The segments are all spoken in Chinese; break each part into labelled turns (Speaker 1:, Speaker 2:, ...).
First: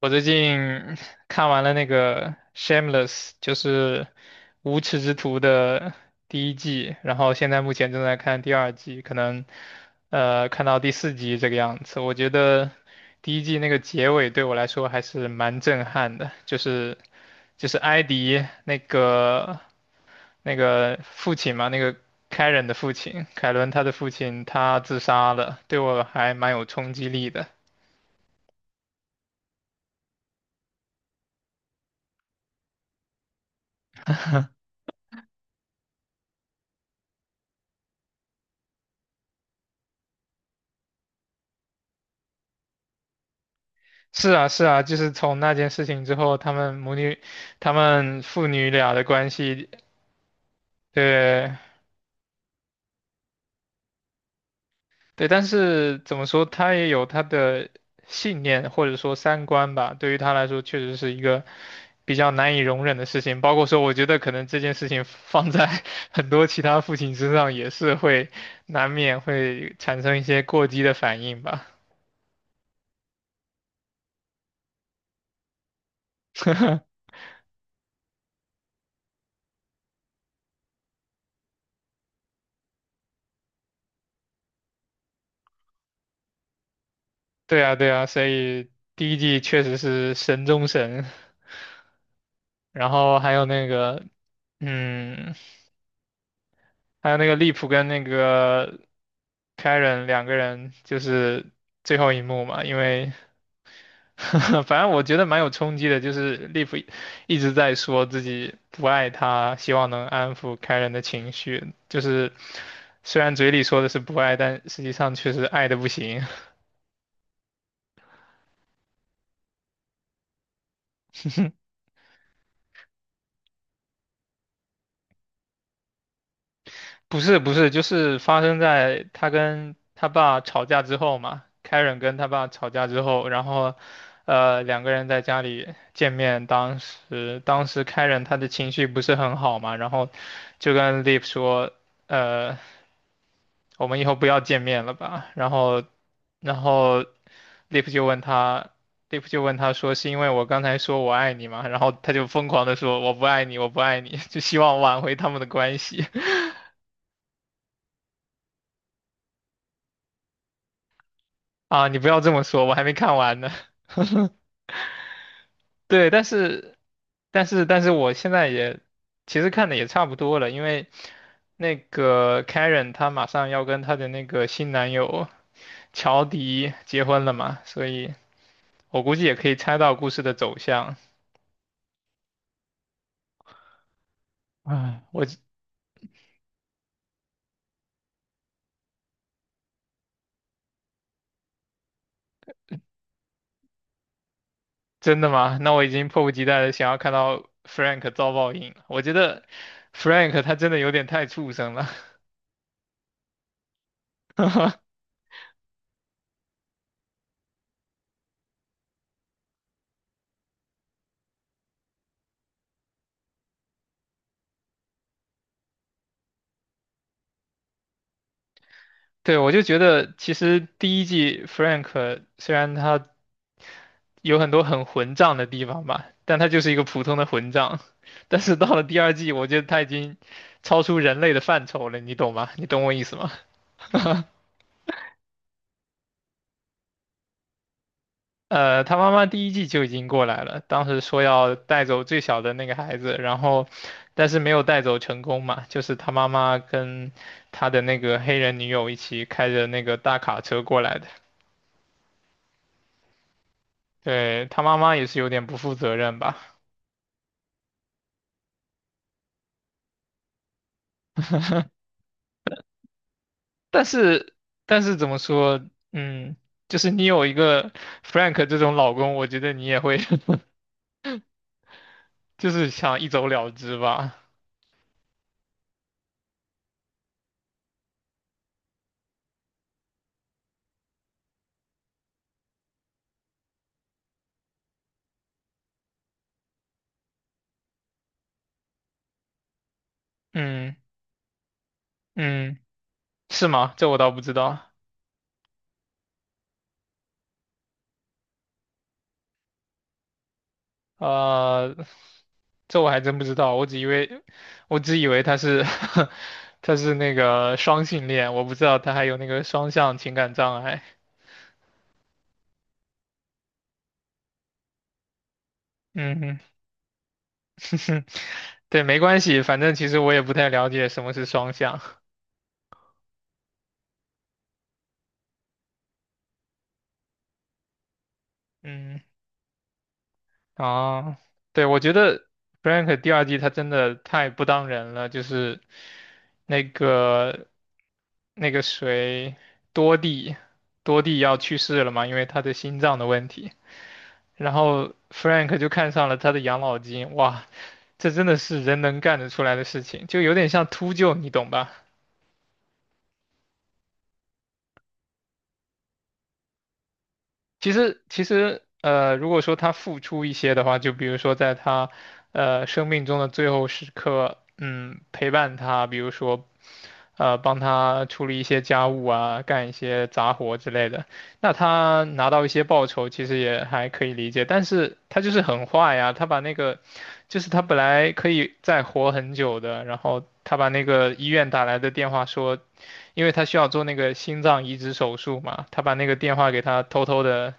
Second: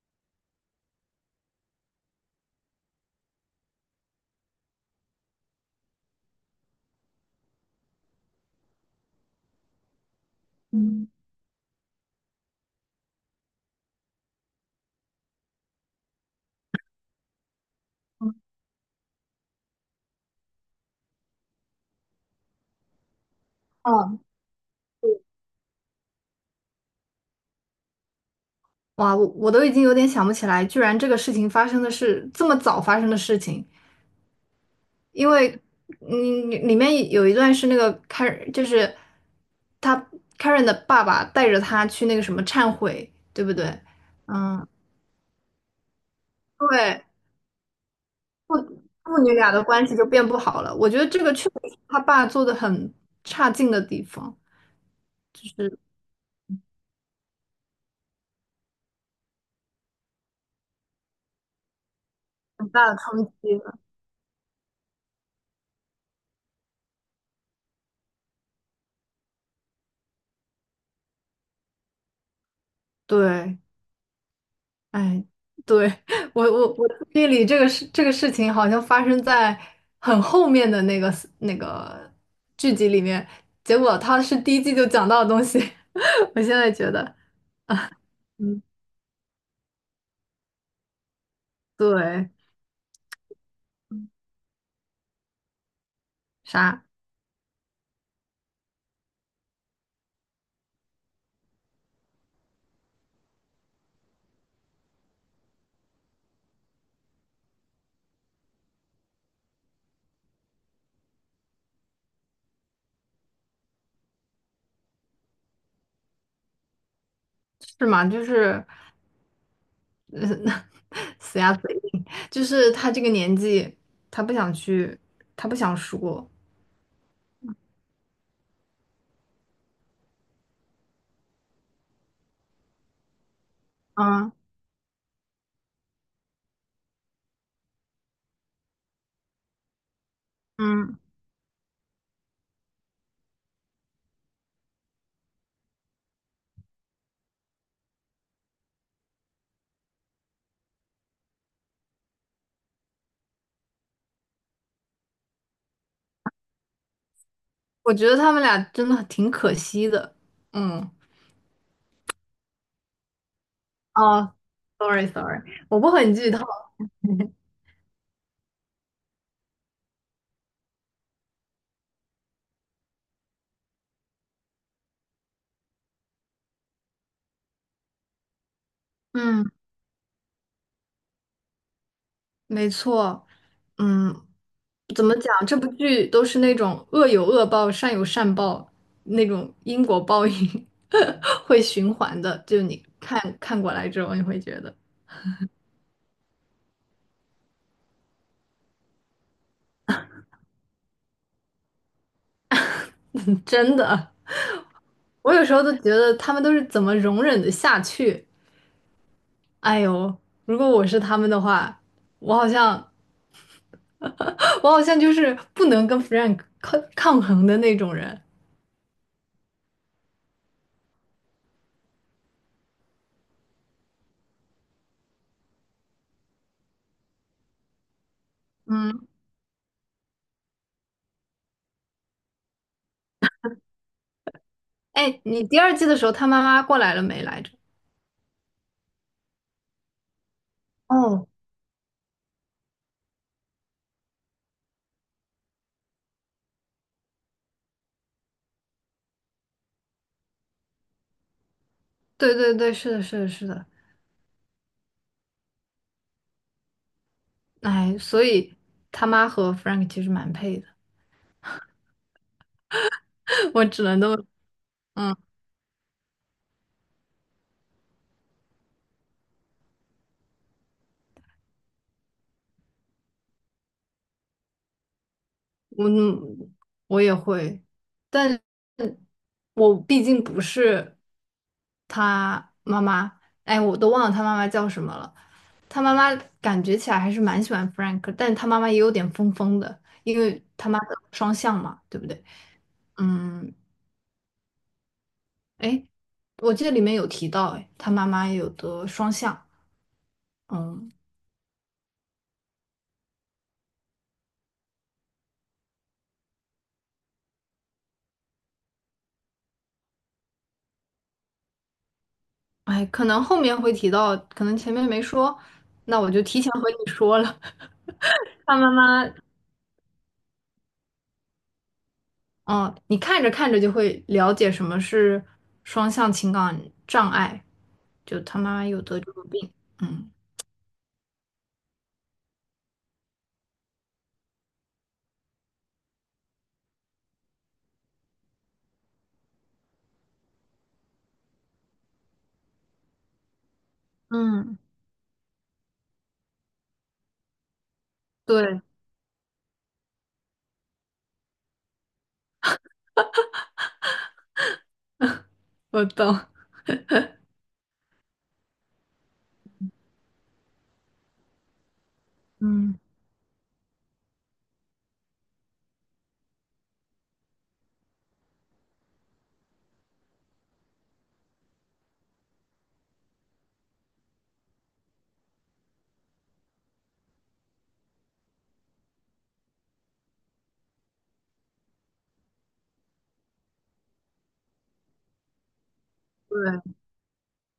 Speaker 1: 我最近 看完了那个《Shameless》，就是《无耻之徒》的第一季，然后现在目前正在看第二季，可能看到第
Speaker 2: 嗯，
Speaker 1: 四集这个样子。我觉得第一季那个结尾对我来说还是蛮震撼的，就是埃迪那个父亲嘛，凯伦他的父
Speaker 2: 哦，
Speaker 1: 亲他自杀了，对我还蛮有冲击力的。
Speaker 2: 哇，我都已经有点想不起来，居然这个事情发生的是这么早发生的事情，因为里面有一段是那个 Karen，就是他 Karen 的爸爸带着他去那个什么忏悔，对不对？
Speaker 1: 是啊，是
Speaker 2: 嗯，
Speaker 1: 啊，就是从那件事情之后，
Speaker 2: 对，
Speaker 1: 他们父
Speaker 2: 父
Speaker 1: 女俩的
Speaker 2: 父
Speaker 1: 关
Speaker 2: 女俩的
Speaker 1: 系，
Speaker 2: 关系就变不好了。我觉得这个确
Speaker 1: 对
Speaker 2: 实是他爸做的很差劲的地方，
Speaker 1: 对，但
Speaker 2: 就是
Speaker 1: 是怎么说，他也有他的信念或者说三观吧，对于他来说，确实是一个比较难以
Speaker 2: 很
Speaker 1: 容
Speaker 2: 大
Speaker 1: 忍
Speaker 2: 的
Speaker 1: 的事
Speaker 2: 冲
Speaker 1: 情。包
Speaker 2: 击
Speaker 1: 括
Speaker 2: 了。
Speaker 1: 说，我觉得可能这件事情放在 很多其他父亲身上，也是会难免会产生一些过激的反应吧。
Speaker 2: 对，哎，对，我记忆里这个事情好像发生在很后面的那个剧集里面，结果他是第一季就讲到的东西，我现在觉得，
Speaker 1: 对啊，对啊，所
Speaker 2: 嗯，
Speaker 1: 以第一季确实是神中神。
Speaker 2: 对，
Speaker 1: 然后还有那个，嗯，
Speaker 2: 啥？
Speaker 1: 还有那个利普跟那个凯 a 两个人，就是最后一幕嘛，因为 反正我觉得蛮有冲击的，就是利普一直在说自己不爱他，希望能安抚凯 a 的情绪，就是虽然嘴里说的是不爱，但实际上确实爱的不行。
Speaker 2: 是吗？就是，嗯，死鸭子 硬，就是他这个年纪，他不想去，他不想说。
Speaker 1: 不是不是，就是发生在他跟他爸吵架之后嘛。Karen 跟他爸吵架之后，然后，
Speaker 2: 嗯
Speaker 1: 两个人在家里见面。当时 Karen 他的情绪不是很好嘛，然后就
Speaker 2: 嗯，
Speaker 1: 跟 Liv 说，呃，我们以后不要见面了吧。然后 Liv 就问他。Liv 就问他说：“是因为我刚才说我爱你嘛？然后他就疯狂的说：“我不爱你，我不爱你。就希望挽回他们的关系。
Speaker 2: 我觉得他们俩真的挺可惜的，嗯，
Speaker 1: 啊，你不要这么说，我还没看完呢。
Speaker 2: 哦 ，sorry sorry，我不
Speaker 1: 对，
Speaker 2: 很
Speaker 1: 但
Speaker 2: 剧透。
Speaker 1: 是，但是，但是我现在也其实看的也差不多了，因为那个 Karen 她马上要跟她的那个新男友乔迪结婚了嘛，所以我估计也
Speaker 2: 嗯。
Speaker 1: 可以猜到故事的走向。
Speaker 2: 没错，嗯，
Speaker 1: 唉，
Speaker 2: 怎么
Speaker 1: 我
Speaker 2: 讲？这部剧都是那种恶有恶报，善有善报，那种因果报应 会循环的。就你看看过来之后，你会觉得
Speaker 1: 真的吗？那我已经迫不及待的想要看到 Frank 遭报应了。我觉得 Frank 他真的有点太畜生了。
Speaker 2: 真的，我有时候都觉得他们都是怎么容忍的下去？哎呦，如果我是他们的话，我好像 我好像就是不能跟 Frank 抗衡的那种人。
Speaker 1: 对，我就觉得其实第一季 Frank 虽然他有很多很混账的地方吧，但他就是一个普通的混账。但是到了第
Speaker 2: 嗯，
Speaker 1: 二季，我觉得他已经超出人类的范畴了，你懂吗？你懂我意思吗？
Speaker 2: 哎，你第二季的时候，他妈妈过来了没来着？
Speaker 1: 他妈妈第一季就已经过来了，当时说
Speaker 2: 哦，
Speaker 1: 要带走最小的那个孩子，但是没有带走成功嘛，就是他妈妈跟他的那个黑人女友一起开着那个大卡车过来的。
Speaker 2: 对对对，是的，是的，是的，
Speaker 1: 对，他妈妈也是有点不负责任吧。
Speaker 2: 哎，所以他妈和 Frank 其实蛮配的，我只
Speaker 1: 但
Speaker 2: 能都，
Speaker 1: 是但是怎
Speaker 2: 嗯，
Speaker 1: 么说，嗯，就是你有一个 Frank 这种老公，我觉得你也会 就是想一走了之吧。
Speaker 2: 我我也会，但我毕竟不是他妈妈，哎，我都忘了他妈妈叫什么了，他妈妈感觉起来还是蛮喜欢 Frank，但他妈妈也有点疯疯的，因为他
Speaker 1: 嗯
Speaker 2: 妈的双向嘛，对不对？
Speaker 1: 嗯，是
Speaker 2: 嗯，
Speaker 1: 吗？这我倒不知道。
Speaker 2: 哎，我记得里面有提到，哎，他妈妈有的双向，嗯。
Speaker 1: 呃，这我还真不知道，我只以为他是 他是那个双性恋，我不知道他还有那个双向情感障碍。
Speaker 2: 哎，可能后面会提到，可能前面没说，那我就
Speaker 1: 嗯
Speaker 2: 提前和你说了。
Speaker 1: 哼，
Speaker 2: 他 妈
Speaker 1: 对，没
Speaker 2: 妈，
Speaker 1: 关系，反正其实我也不太了解什么是双向。
Speaker 2: 嗯，你看着看着就会了解什么是双向情感障碍，就他妈妈有
Speaker 1: 嗯。
Speaker 2: 得这个病。嗯，
Speaker 1: 啊，对，我觉得 Frank 第二季他真的太不当人了，就是那个那个谁多蒂，多蒂要去世了嘛，因为他的心脏的问题，然
Speaker 2: 嗯
Speaker 1: 后 Frank 就看上了他的养老金，哇，这真的
Speaker 2: 对，
Speaker 1: 是人能干得出来的事情，就有点像秃鹫，你懂吧？
Speaker 2: 我懂。
Speaker 1: 其实，如果说他付出一些的话，就比如说在他
Speaker 2: 嗯，
Speaker 1: 生命中的最后时刻，陪伴他，比如说帮他处理一些家务啊，干一些杂活之类的，那他拿到一些报酬，其实也还可以理解。但是他就是很坏呀，他把那个就是他本来可以再活很久的，然后他把那个医院打来的电话说。因为他需要做那个心脏移植手术嘛，他把那个电话给
Speaker 2: 对，
Speaker 1: 他偷偷的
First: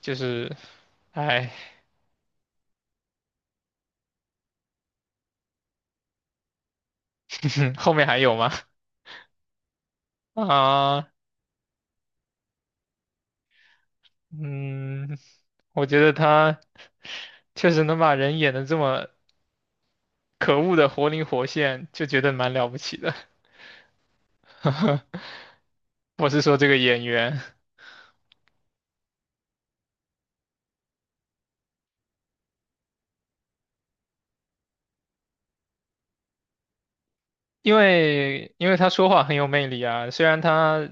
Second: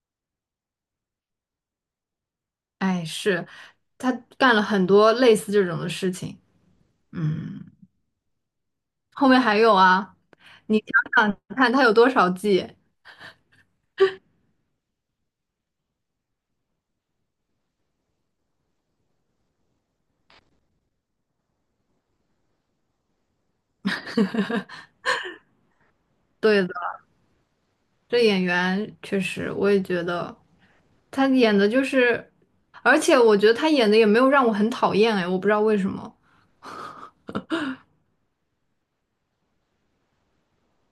Speaker 1: 就是，哎，
Speaker 2: 哎，是，他干了很多类似这种的事情。嗯，
Speaker 1: 后面还有吗？
Speaker 2: 后面还有啊，你
Speaker 1: 啊，
Speaker 2: 想想看，他有多少季？
Speaker 1: 嗯，我觉得他确实能把人演的这么可恶的活灵活现，就觉得蛮了不起的。我是说
Speaker 2: 对
Speaker 1: 这
Speaker 2: 的，
Speaker 1: 个演员，
Speaker 2: 这演员确实，我也觉得。他演的就是，而且我觉得他演的也没有让我很讨厌哎，我不知道为什么，
Speaker 1: 因为他说话很有魅力啊，虽然他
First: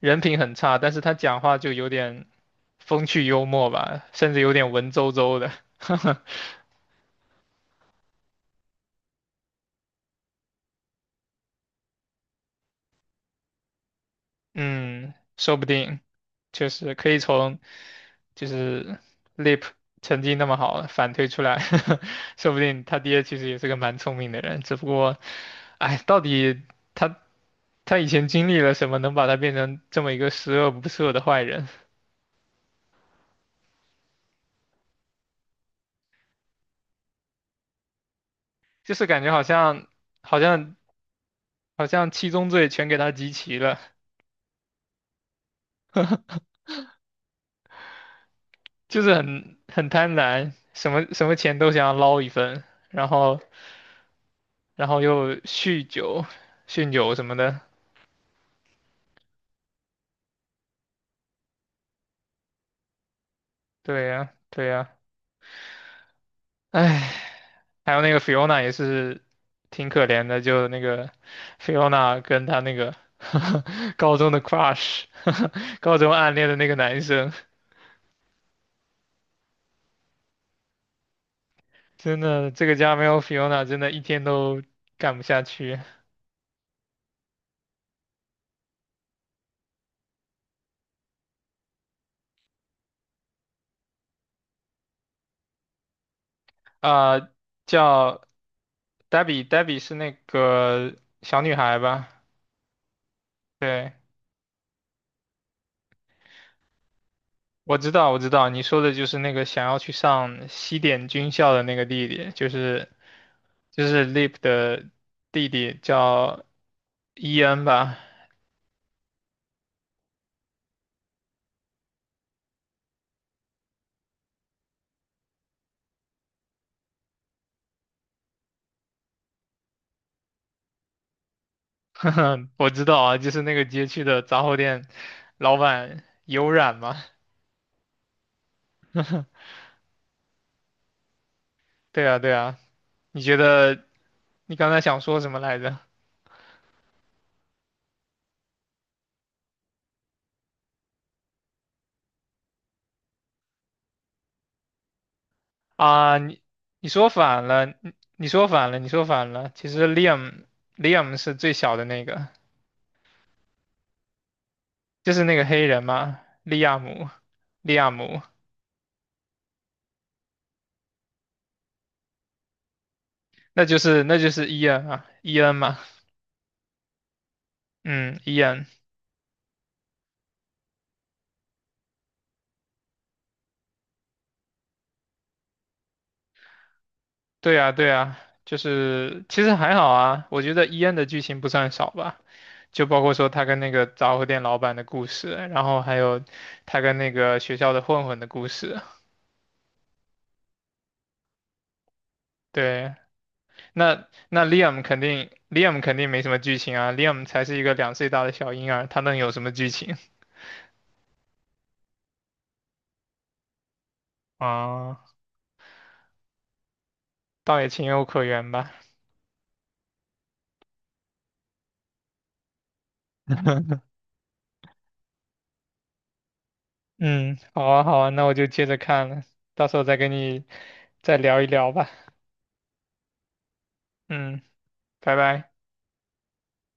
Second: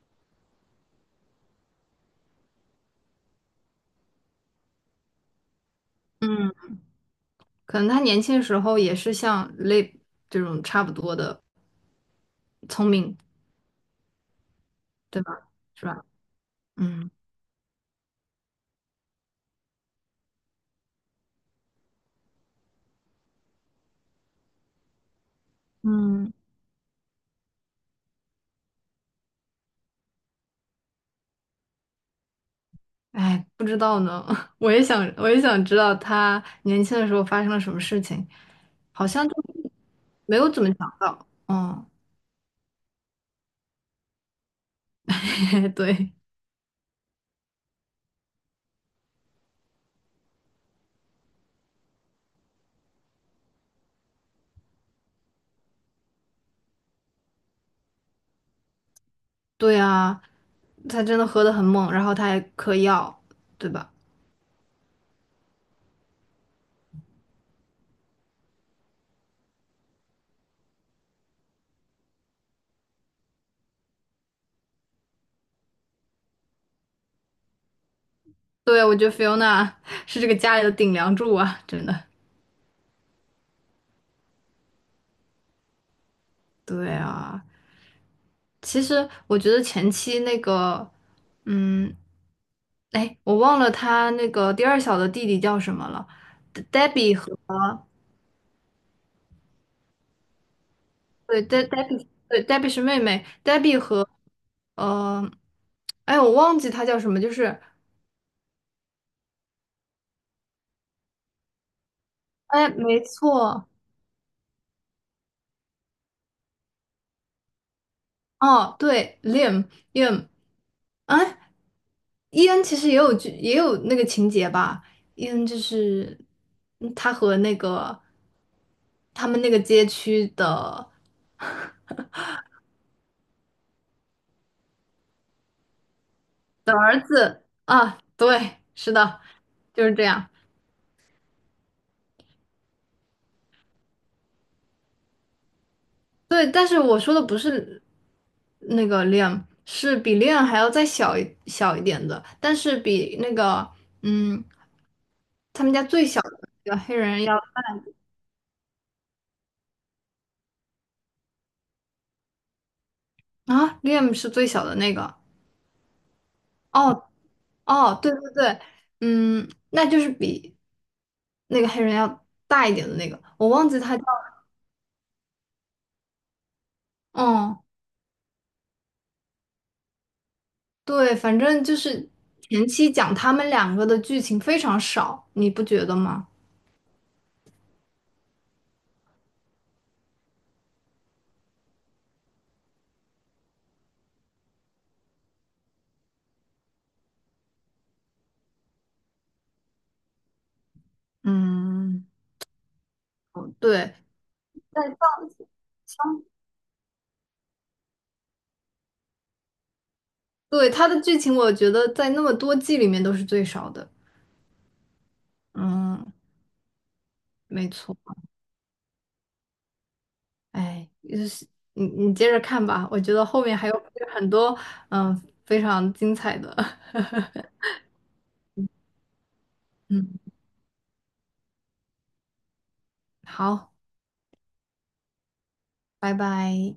Speaker 1: 人品很差，但是他讲话就有点风趣幽默吧，甚至有点文绉绉的。
Speaker 2: 嗯，可能他年轻的时候也是像 Lip 这种差不多的聪明，
Speaker 1: 嗯，
Speaker 2: 对吧？
Speaker 1: 说不
Speaker 2: 是
Speaker 1: 定
Speaker 2: 吧？
Speaker 1: 确实可
Speaker 2: 嗯，
Speaker 1: 以就是 Lip 成绩那么好反推出来，说不定他爹其实也是个蛮聪明的人，只不过，哎，到
Speaker 2: 嗯，
Speaker 1: 底他他以前经历了什么，能把他变成这么一个十恶不赦的坏人？
Speaker 2: 哎，不知道呢，我也想，我也想知道他年轻的时候发生了什么事情，
Speaker 1: 就是
Speaker 2: 好
Speaker 1: 感
Speaker 2: 像
Speaker 1: 觉
Speaker 2: 就
Speaker 1: 好像
Speaker 2: 没
Speaker 1: 好
Speaker 2: 有怎么
Speaker 1: 像
Speaker 2: 讲到。
Speaker 1: 好
Speaker 2: 嗯，
Speaker 1: 像七宗罪全给他集齐了，
Speaker 2: 对，
Speaker 1: 就是很贪婪，什么钱都想要捞一份，然后然后又酗酒什么的。
Speaker 2: 对啊，他真的喝得很猛，然后他还嗑药，对吧？
Speaker 1: 对呀，对呀，哎，还有那个 Fiona 也是挺可怜的，就那个 Fiona 跟她那个 高中的 crush，高中暗恋的那个男生，
Speaker 2: 对，我觉得 Fiona 是这个家里的顶梁柱啊，真的。
Speaker 1: 真的这个家没有 Fiona，真的一天都干不下去。
Speaker 2: 对啊，其实我觉得前期那个，嗯，哎，我忘了他那个第二小的弟弟叫什么了，Debbie
Speaker 1: 啊、
Speaker 2: 和，
Speaker 1: 叫 Debbie，Debbie 是那个小
Speaker 2: 对，
Speaker 1: 女 孩
Speaker 2: Debbie，
Speaker 1: 吧？
Speaker 2: 对， Debbie 是妹妹，Debbie
Speaker 1: 对，
Speaker 2: 和呃，哎，我忘记他叫什么，就是
Speaker 1: 我知道，我知道，你说的就是那个想要去上西点军校的那个弟弟，就
Speaker 2: 哎，
Speaker 1: 是
Speaker 2: 没错，
Speaker 1: 就是 Lip 的弟弟叫伊恩吧，
Speaker 2: 哦，对，Liam， Liam，哎，伊恩其实也有剧，也有那个情节吧。伊恩就是他和那个他们那个街区的，
Speaker 1: 我知道啊，就是那个街区的杂货店老板有染嘛。
Speaker 2: 是啊，对，是的，就是这样。
Speaker 1: 对啊，对啊，你觉得你刚才想说什么来着？
Speaker 2: 对，但是我说的不是那个 Liam，是比 Liam 还要再小一点的，但是比那个嗯他们家最
Speaker 1: 啊，
Speaker 2: 小的
Speaker 1: 你
Speaker 2: 那个
Speaker 1: 你
Speaker 2: 黑
Speaker 1: 说
Speaker 2: 人要，
Speaker 1: 反了，你说反了，你说反了。其实 Liam 是最小的那个，
Speaker 2: 啊，Liam 是最小的那
Speaker 1: 就
Speaker 2: 个。
Speaker 1: 是那个黑人嘛，利亚姆，
Speaker 2: 哦，
Speaker 1: 利亚
Speaker 2: 哦，对
Speaker 1: 姆，
Speaker 2: 对对，嗯，那就是比那个黑人要大一点的那个，我
Speaker 1: 那
Speaker 2: 忘
Speaker 1: 就
Speaker 2: 记他叫，
Speaker 1: 是那就是伊恩啊，伊恩嘛，
Speaker 2: 嗯，
Speaker 1: 嗯，伊恩。
Speaker 2: 对，反正就是前期讲他们两个的剧情非常少，你不觉得吗？
Speaker 1: 对呀，对呀，就是其实还好啊，我觉得伊恩的剧情不算少吧，就包括说他跟那个杂货店老板的故事，然后还有他跟那个学校的混混的故事。
Speaker 2: 嗯，
Speaker 1: 对，
Speaker 2: 对，
Speaker 1: 那 Liam 肯定没什么剧情啊，Liam 才是一个2岁大的小婴儿，他能有什么剧情
Speaker 2: 对，他的剧情我觉得在那么多季里面都是最少的，
Speaker 1: 啊？
Speaker 2: 嗯，
Speaker 1: 倒也
Speaker 2: 没
Speaker 1: 情
Speaker 2: 错。
Speaker 1: 有可原吧。
Speaker 2: 哎，就是你接着看吧，我觉得后面还有很多嗯非常精彩的，
Speaker 1: 嗯，好 啊，好啊，那我就接着看了，到时候再跟
Speaker 2: 嗯，
Speaker 1: 你再聊一聊吧。
Speaker 2: 好，
Speaker 1: 嗯，拜拜。
Speaker 2: 拜拜。